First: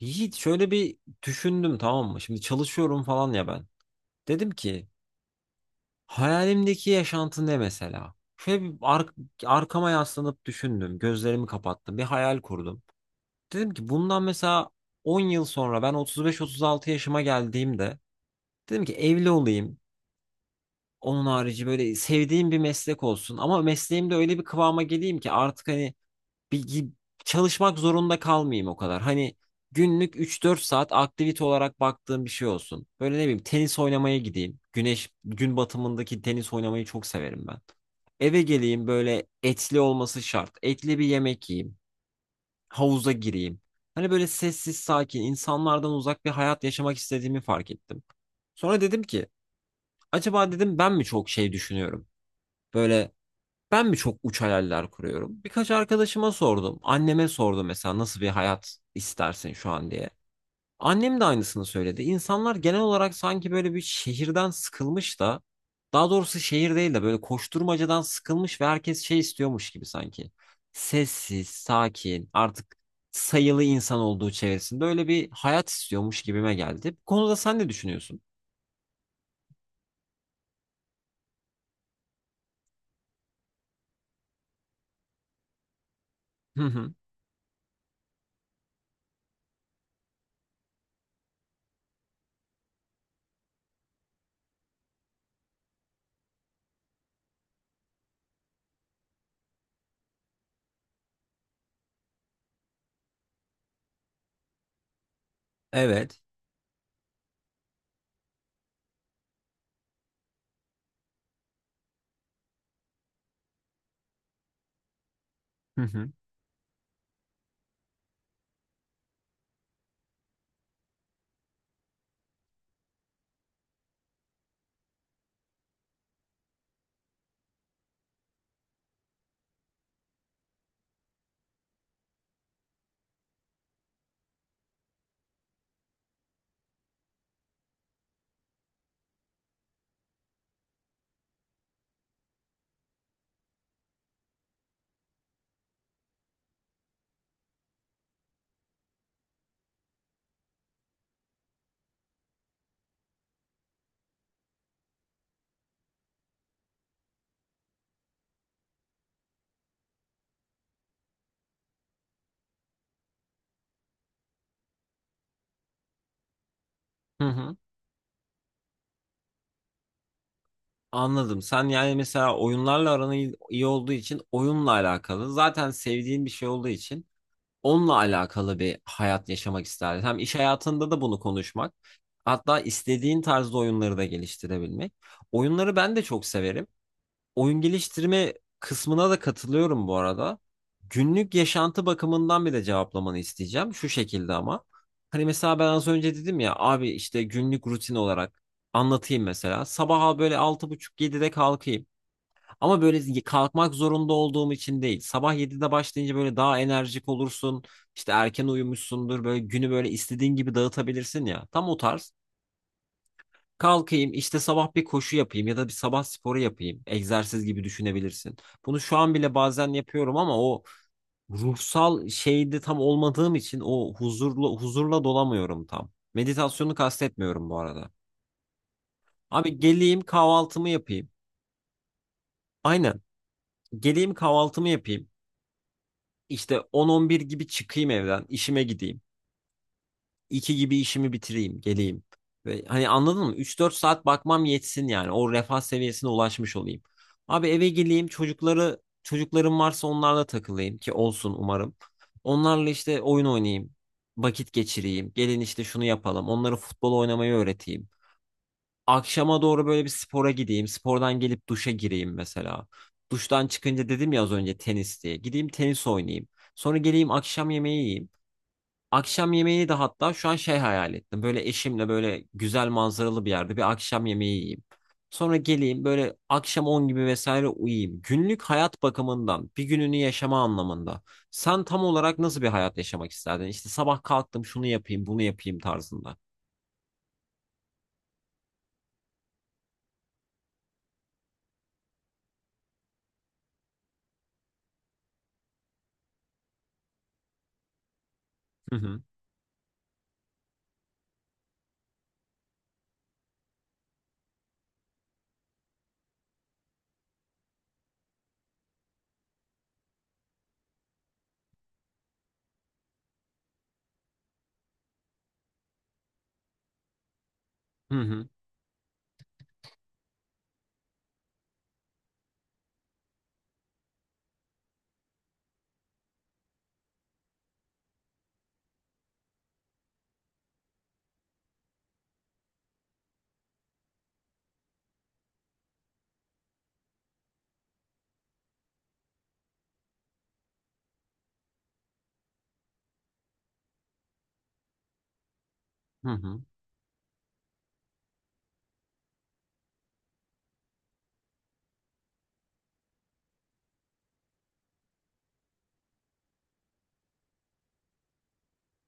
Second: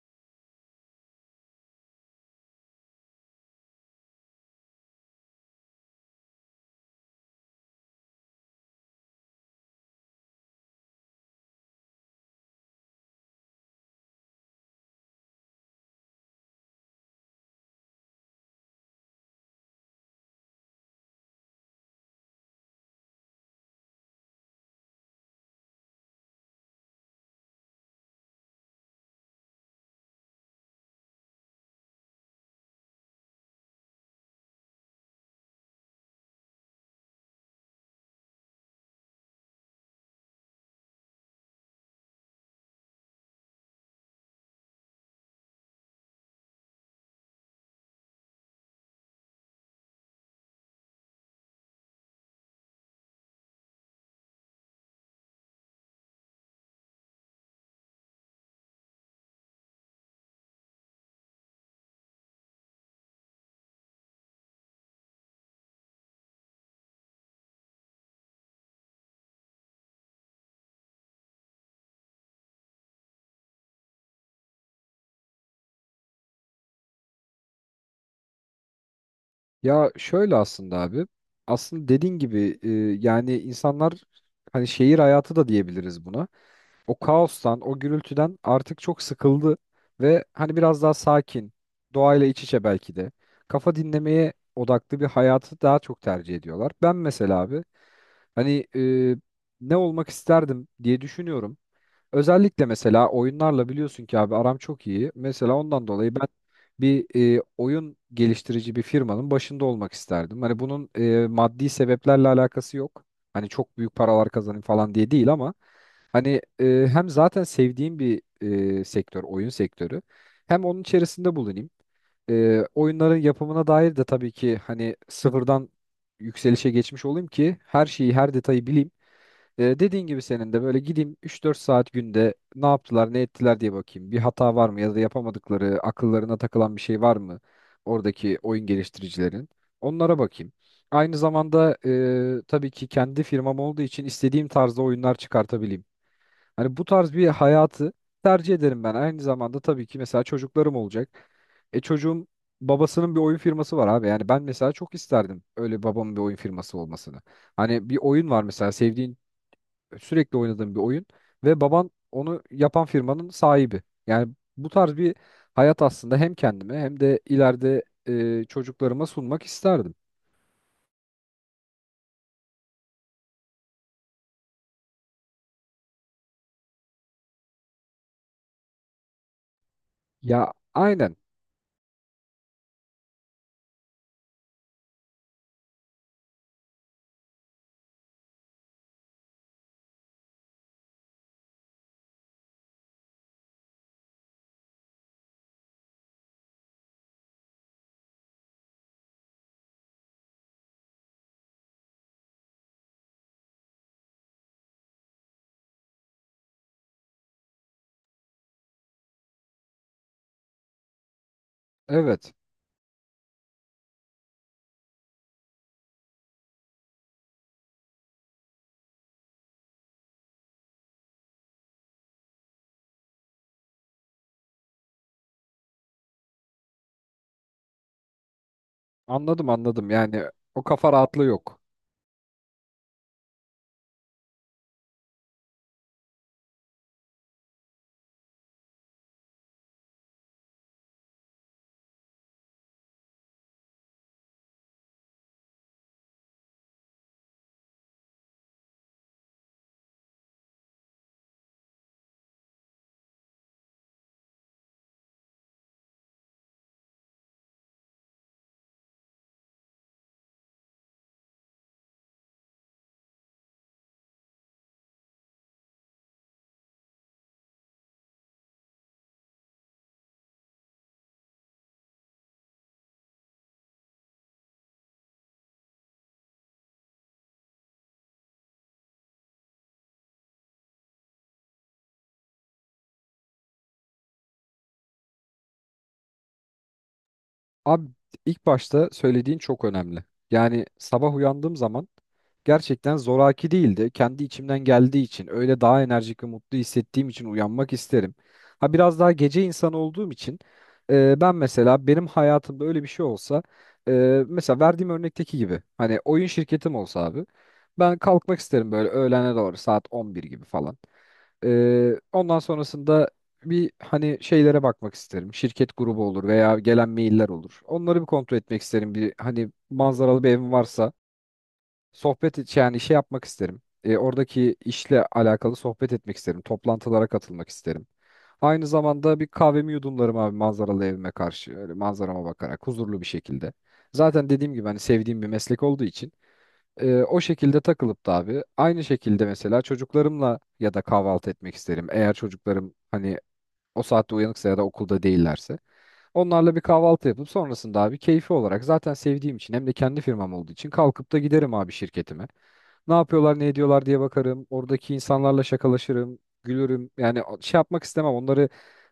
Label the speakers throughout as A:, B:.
A: Yiğit şöyle bir düşündüm, tamam mı? Şimdi çalışıyorum falan ya ben. Dedim ki hayalimdeki yaşantı ne mesela? Şöyle bir arkama yaslanıp düşündüm. Gözlerimi kapattım. Bir hayal kurdum. Dedim ki bundan mesela 10 yıl sonra ben 35-36 yaşıma geldiğimde dedim ki evli olayım. Onun harici böyle sevdiğim bir meslek olsun. Ama mesleğimde öyle bir kıvama geleyim ki artık hani bir çalışmak zorunda kalmayayım o kadar. Hani günlük 3-4 saat aktivite olarak baktığım bir şey olsun. Böyle ne bileyim tenis oynamaya gideyim. Güneş gün batımındaki tenis oynamayı çok severim ben. Eve geleyim, böyle etli olması şart. Etli bir yemek yiyeyim. Havuza gireyim. Hani böyle sessiz sakin insanlardan uzak bir hayat yaşamak istediğimi fark ettim. Sonra dedim ki acaba dedim ben mi çok şey düşünüyorum? Böyle ben mi çok uç hayaller kuruyorum? Birkaç arkadaşıma sordum. Anneme sordum mesela nasıl bir hayat istersin şu an diye. Annem de aynısını söyledi. İnsanlar genel olarak sanki böyle bir şehirden sıkılmış da, daha doğrusu şehir değil de böyle koşturmacadan sıkılmış ve herkes şey istiyormuş gibi sanki. Sessiz, sakin, artık sayılı insan olduğu çevresinde öyle bir hayat istiyormuş gibime geldi. Bu konuda sen ne düşünüyorsun?
B: Ya şöyle aslında abi. Aslında dediğin gibi yani insanlar hani şehir hayatı da diyebiliriz buna.
A: Hı hı.
B: O kaostan, o gürültüden artık çok sıkıldı ve hani biraz daha sakin, doğayla iç içe belki de kafa dinlemeye odaklı bir hayatı daha çok tercih ediyorlar. Ben mesela abi hani ne olmak isterdim diye düşünüyorum. Özellikle mesela oyunlarla biliyorsun ki abi aram çok iyi. Mesela ondan dolayı
A: Evet.
B: ben bir oyun geliştirici bir firmanın başında olmak isterdim. Hani bunun maddi sebeplerle alakası yok. Hani çok büyük paralar kazanayım falan diye değil ama
A: Hı hı.
B: hani hem zaten sevdiğim bir sektör, oyun sektörü. Hem onun içerisinde bulunayım. Oyunların yapımına dair de tabii ki hani sıfırdan yükselişe geçmiş olayım ki her şeyi, her detayı bileyim. Dediğin gibi senin de böyle gideyim 3-4 saat günde ne yaptılar ne ettiler diye bakayım. Bir hata var mı ya da yapamadıkları akıllarına takılan bir şey var mı oradaki oyun geliştiricilerin? Onlara bakayım. Aynı zamanda tabii ki kendi firmam olduğu için istediğim tarzda oyunlar çıkartabileyim. Hani bu tarz bir hayatı tercih ederim ben. Aynı zamanda tabii ki mesela çocuklarım olacak. E çocuğum babasının bir oyun firması var abi. Yani ben mesela çok isterdim öyle babamın bir oyun firması olmasını. Hani bir oyun var mesela sevdiğin sürekli oynadığım bir oyun ve baban onu yapan firmanın sahibi. Yani bu tarz bir hayat aslında hem kendime hem de
A: Hı hı.
B: ileride çocuklarıma sunmak isterdim.
A: Anladım. Sen yani mesela oyunlarla aran iyi iyi olduğu için oyunla alakalı. Zaten sevdiğin bir şey olduğu için onunla alakalı bir hayat yaşamak isterdin. Hem iş
B: Ya
A: hayatında da
B: aynen
A: bunu konuşmak. Hatta istediğin tarzda oyunları da geliştirebilmek. Oyunları ben de çok severim, oyun geliştirme kısmına da katılıyorum bu arada. Günlük yaşantı bakımından bir de cevaplamanı isteyeceğim. Şu şekilde ama. Hani mesela ben az önce dedim ya abi, işte günlük rutin olarak anlatayım mesela. Sabaha böyle 6.30-7'de kalkayım. Ama böyle kalkmak zorunda olduğum için değil. Sabah 7'de başlayınca böyle daha enerjik olursun. İşte erken uyumuşsundur. Böyle günü böyle istediğin gibi dağıtabilirsin ya. Tam o tarz.
B: evet,
A: Kalkayım işte sabah bir koşu yapayım ya da bir sabah sporu yapayım. Egzersiz gibi düşünebilirsin. Bunu şu an bile bazen yapıyorum ama o ruhsal şeyde tam olmadığım için o huzurlu huzurla dolamıyorum tam. Meditasyonu kastetmiyorum bu arada.
B: anladım
A: Abi
B: anladım
A: geleyim
B: yani o
A: kahvaltımı
B: kafa
A: yapayım.
B: rahatlığı yok.
A: Aynen. Geleyim kahvaltımı yapayım. İşte 10-11 gibi çıkayım evden, işime gideyim. 2 gibi işimi bitireyim, geleyim. Ve hani anladın mı? 3-4 saat bakmam yetsin yani. O refah seviyesine ulaşmış olayım. Abi eve geleyim, çocuklarım varsa onlarla takılayım ki olsun umarım. Onlarla işte oyun oynayayım, vakit geçireyim. Gelin işte şunu yapalım. Onlara futbol oynamayı öğreteyim. Akşama doğru böyle bir spora gideyim. Spordan gelip duşa gireyim mesela. Duştan çıkınca dedim ya az önce tenis diye. Gideyim tenis oynayayım. Sonra geleyim akşam yemeği yiyeyim. Akşam yemeğini de hatta şu an şey hayal ettim. Böyle eşimle böyle güzel manzaralı bir yerde bir akşam yemeği yiyeyim. Sonra geleyim böyle akşam 10 gibi vesaire uyuyayım. Günlük hayat bakımından bir gününü yaşama anlamında. Sen tam olarak nasıl bir hayat yaşamak isterdin? İşte sabah kalktım şunu yapayım bunu yapayım tarzında.
B: Abi ilk başta söylediğin çok önemli. Yani sabah uyandığım zaman gerçekten zoraki değildi. Kendi içimden geldiği için öyle daha enerjik ve mutlu hissettiğim için uyanmak isterim. Ha
A: Hı
B: biraz
A: hı.
B: daha gece insanı olduğum için ben mesela benim hayatımda öyle bir şey olsa e, mesela verdiğim örnekteki gibi hani oyun şirketim olsa abi ben kalkmak isterim böyle öğlene doğru saat 11 gibi falan. Ondan sonrasında bir hani şeylere bakmak isterim. Şirket grubu olur veya gelen mailler olur. Onları
A: Hı
B: bir
A: hı.
B: kontrol etmek isterim. Bir hani manzaralı bir evim varsa yani şey yapmak isterim. Oradaki işle alakalı sohbet etmek isterim. Toplantılara katılmak isterim. Aynı zamanda bir kahvemi yudumlarım abi manzaralı evime karşı. Öyle manzarama bakarak huzurlu bir şekilde. Zaten dediğim gibi hani sevdiğim bir meslek olduğu için o şekilde takılıp da abi aynı şekilde mesela çocuklarımla ya da kahvaltı etmek isterim. Eğer çocuklarım hani o saatte uyanıksa ya da okulda değillerse.
A: Hı hı.
B: Onlarla bir kahvaltı yapıp sonrasında abi keyfi olarak zaten sevdiğim için hem de kendi firmam olduğu için kalkıp da giderim abi şirketime. Ne yapıyorlar ne ediyorlar diye bakarım. Oradaki insanlarla şakalaşırım, gülürüm. Yani şey yapmak istemem onları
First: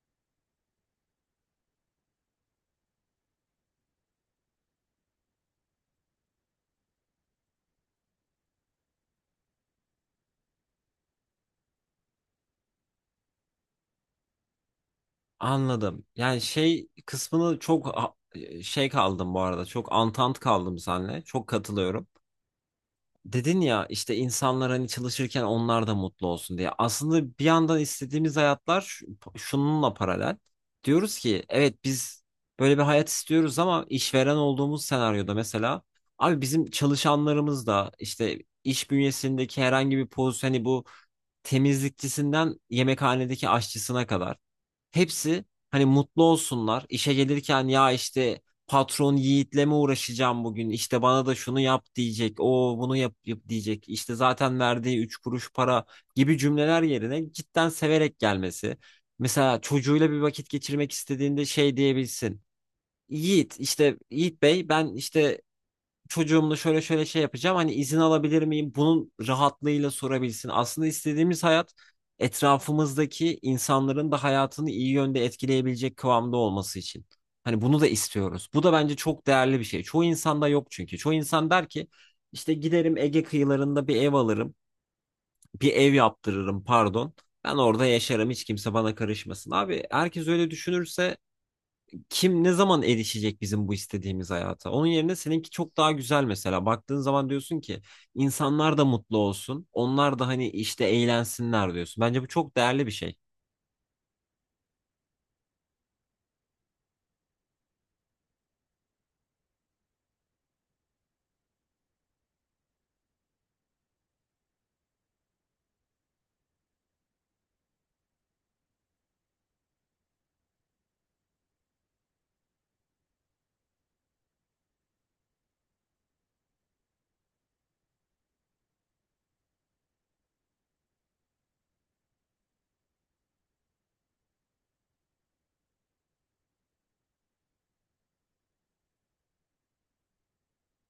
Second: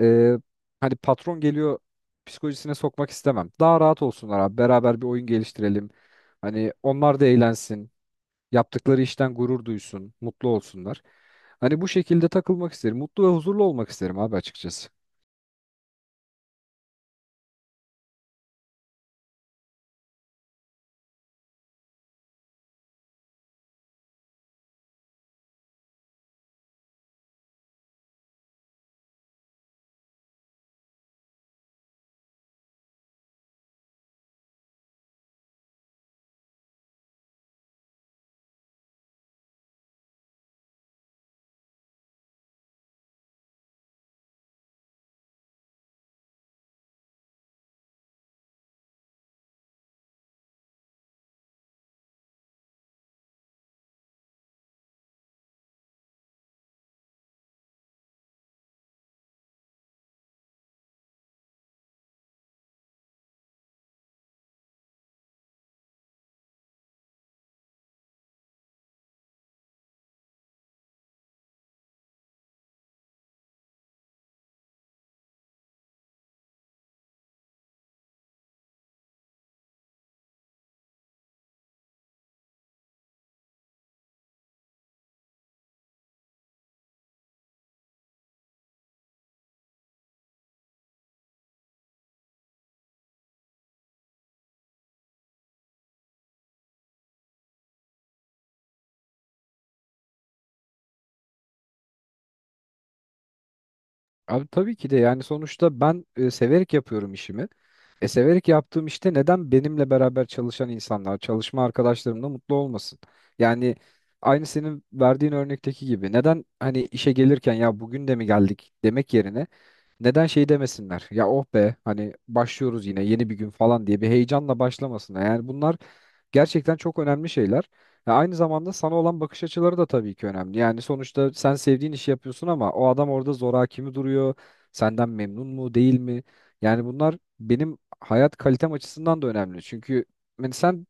B: e, hani patron geliyor psikolojisine sokmak istemem. Daha rahat olsunlar abi beraber bir oyun geliştirelim. Hani onlar da eğlensin. Yaptıkları işten gurur duysun, mutlu olsunlar. Hani bu şekilde takılmak isterim. Mutlu ve huzurlu olmak isterim abi açıkçası.
A: Anladım. Yani şey kısmını çok şey kaldım bu arada. Çok antant kaldım seninle. Çok katılıyorum. Dedin ya işte insanlar hani çalışırken onlar da mutlu olsun diye. Aslında bir yandan istediğimiz hayatlar şununla paralel. Diyoruz ki evet biz böyle bir hayat istiyoruz ama işveren olduğumuz senaryoda mesela abi bizim çalışanlarımız da işte iş bünyesindeki herhangi bir pozisyon hani, bu temizlikçisinden yemekhanedeki aşçısına kadar hepsi hani mutlu olsunlar. İşe gelirken ya işte patron Yiğit'le mi uğraşacağım bugün? İşte bana da şunu yap diyecek. O bunu yap, yap diyecek. İşte zaten verdiği üç kuruş para gibi cümleler yerine cidden severek gelmesi. Mesela çocuğuyla bir vakit geçirmek istediğinde şey diyebilsin. Yiğit işte, Yiğit Bey ben işte çocuğumla şöyle şöyle şey yapacağım. Hani izin alabilir miyim? Bunun rahatlığıyla sorabilsin. Aslında istediğimiz hayat etrafımızdaki insanların da hayatını iyi yönde etkileyebilecek kıvamda olması için. Hani bunu da istiyoruz. Bu da bence çok değerli bir şey. Çoğu insanda yok çünkü. Çoğu insan der ki işte giderim Ege kıyılarında bir ev alırım. Bir ev yaptırırım pardon. Ben orada yaşarım, hiç kimse bana karışmasın. Abi herkes öyle düşünürse kim ne zaman erişecek bizim bu istediğimiz hayata? Onun yerine seninki çok daha güzel mesela. Baktığın zaman diyorsun ki insanlar da mutlu olsun. Onlar da hani işte eğlensinler diyorsun. Bence bu çok değerli bir şey.
B: Abi tabii ki de yani sonuçta ben severek yapıyorum işimi. E severek yaptığım işte neden benimle beraber çalışan insanlar, çalışma arkadaşlarım da mutlu olmasın? Yani aynı senin verdiğin örnekteki gibi neden hani işe gelirken ya bugün de mi geldik demek yerine neden şey demesinler? Ya oh be hani başlıyoruz yine yeni bir gün falan diye bir heyecanla başlamasınlar. Yani bunlar gerçekten çok önemli şeyler. Ve aynı zamanda sana olan bakış açıları da tabii ki önemli. Yani sonuçta sen sevdiğin işi yapıyorsun ama o adam orada zoraki mi duruyor? Senden memnun mu değil mi? Yani bunlar benim hayat kalitem açısından da önemli. Çünkü yani sen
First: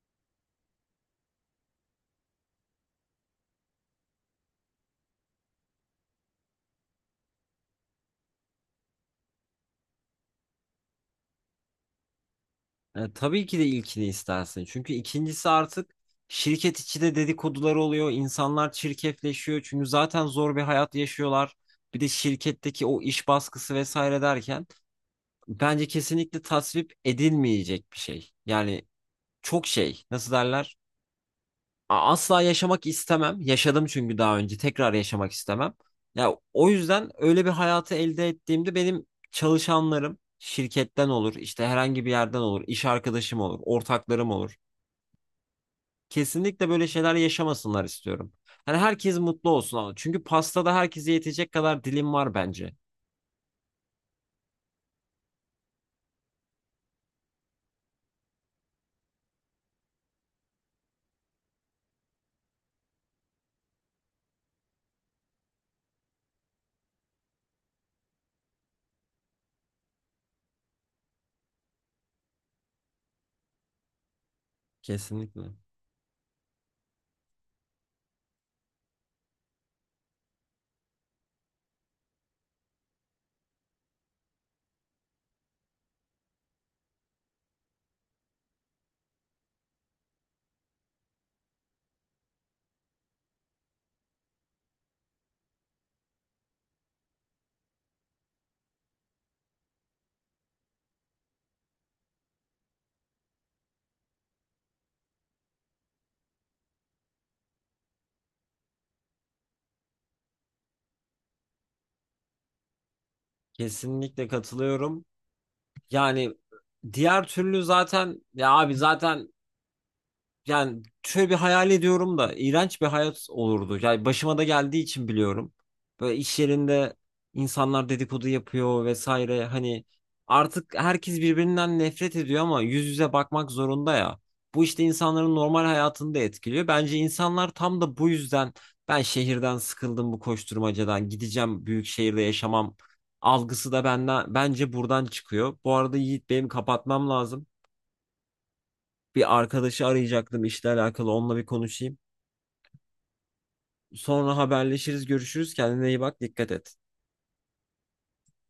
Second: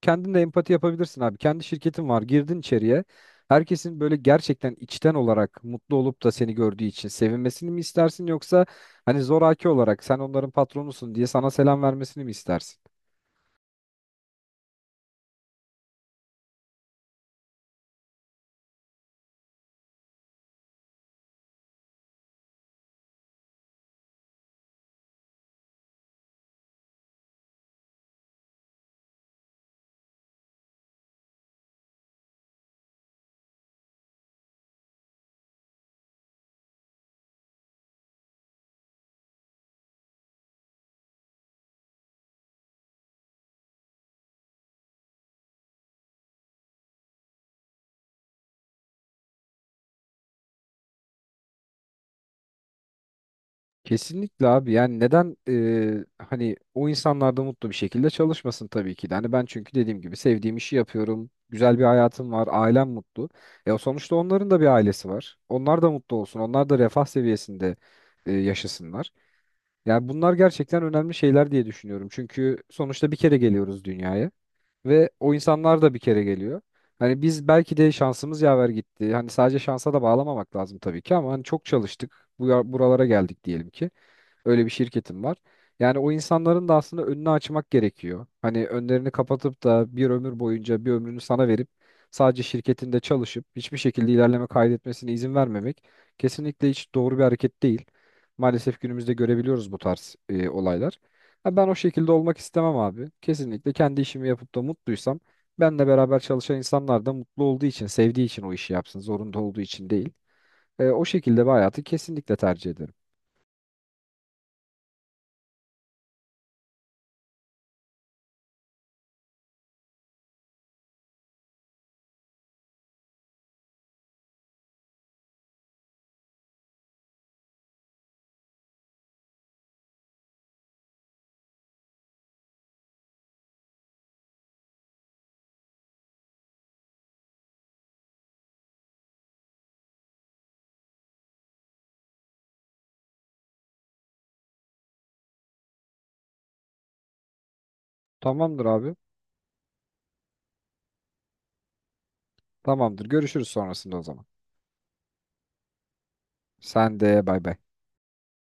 B: kendin de empati yapabilirsin abi. Kendi şirketin var. Girdin içeriye. Herkesin böyle gerçekten içten olarak mutlu olup da seni gördüğü için sevinmesini mi istersin yoksa hani zoraki olarak sen onların patronusun diye sana selam vermesini mi istersin?
A: E, tabii ki de ilkini istersin. Çünkü ikincisi artık şirket içi de dedikodular oluyor. İnsanlar çirkefleşiyor. Çünkü zaten zor bir hayat yaşıyorlar. Bir de şirketteki o iş baskısı vesaire derken bence kesinlikle tasvip edilmeyecek bir şey. Yani çok şey nasıl derler? Asla yaşamak istemem. Yaşadım çünkü daha önce. Tekrar yaşamak istemem. Ya o yüzden öyle bir hayatı elde ettiğimde benim çalışanlarım şirketten olur, işte herhangi bir yerden olur, iş arkadaşım olur, ortaklarım olur. Kesinlikle böyle şeyler yaşamasınlar istiyorum. Hani herkes mutlu olsun ama, çünkü pastada herkese yetecek kadar dilim var bence.
B: Kesinlikle abi yani neden hani o insanlar da mutlu bir şekilde çalışmasın tabii ki de. Hani ben çünkü dediğim gibi sevdiğim işi yapıyorum. Güzel bir hayatım var, ailem mutlu. E o sonuçta onların da bir ailesi var. Onlar da mutlu olsun. Onlar da refah seviyesinde yaşasınlar. Yani bunlar gerçekten önemli şeyler diye düşünüyorum. Çünkü sonuçta bir kere geliyoruz dünyaya ve o
A: Kesinlikle.
B: insanlar da bir kere geliyor. Hani biz belki de şansımız yaver gitti. Hani sadece şansa da bağlamamak lazım tabii ki ama hani çok çalıştık. Buralara geldik diyelim ki. Öyle bir şirketim var. Yani o insanların da aslında önünü açmak gerekiyor. Hani önlerini kapatıp da bir ömür boyunca bir ömrünü sana verip sadece şirketinde çalışıp hiçbir şekilde ilerleme kaydetmesine izin vermemek kesinlikle hiç doğru bir hareket değil. Maalesef günümüzde görebiliyoruz bu tarz olaylar. Ha, ben o şekilde olmak istemem abi. Kesinlikle kendi işimi yapıp da mutluysam benle beraber çalışan insanlar da mutlu olduğu için, sevdiği için o işi yapsın, zorunda olduğu için değil. O şekilde bir hayatı kesinlikle tercih ederim.
A: Kesinlikle katılıyorum. Yani diğer türlü zaten, ya abi zaten, yani şöyle bir hayal ediyorum da iğrenç bir hayat olurdu. Yani başıma da geldiği için biliyorum. Böyle iş yerinde insanlar dedikodu yapıyor vesaire. Hani artık herkes birbirinden nefret ediyor ama yüz yüze bakmak zorunda ya. Bu işte insanların normal hayatını da etkiliyor. Bence insanlar tam da bu yüzden ben şehirden sıkıldım bu koşturmacadan gideceğim büyük şehirde yaşamam algısı da benden bence buradan çıkıyor. Bu arada Yiğit benim kapatmam lazım.
B: Tamamdır abi.
A: Bir arkadaşı arayacaktım işle alakalı, onunla bir konuşayım.
B: Tamamdır. Görüşürüz sonrasında o zaman.
A: Sonra haberleşiriz, görüşürüz. Kendine iyi bak, dikkat et.
B: Sen de bay bay.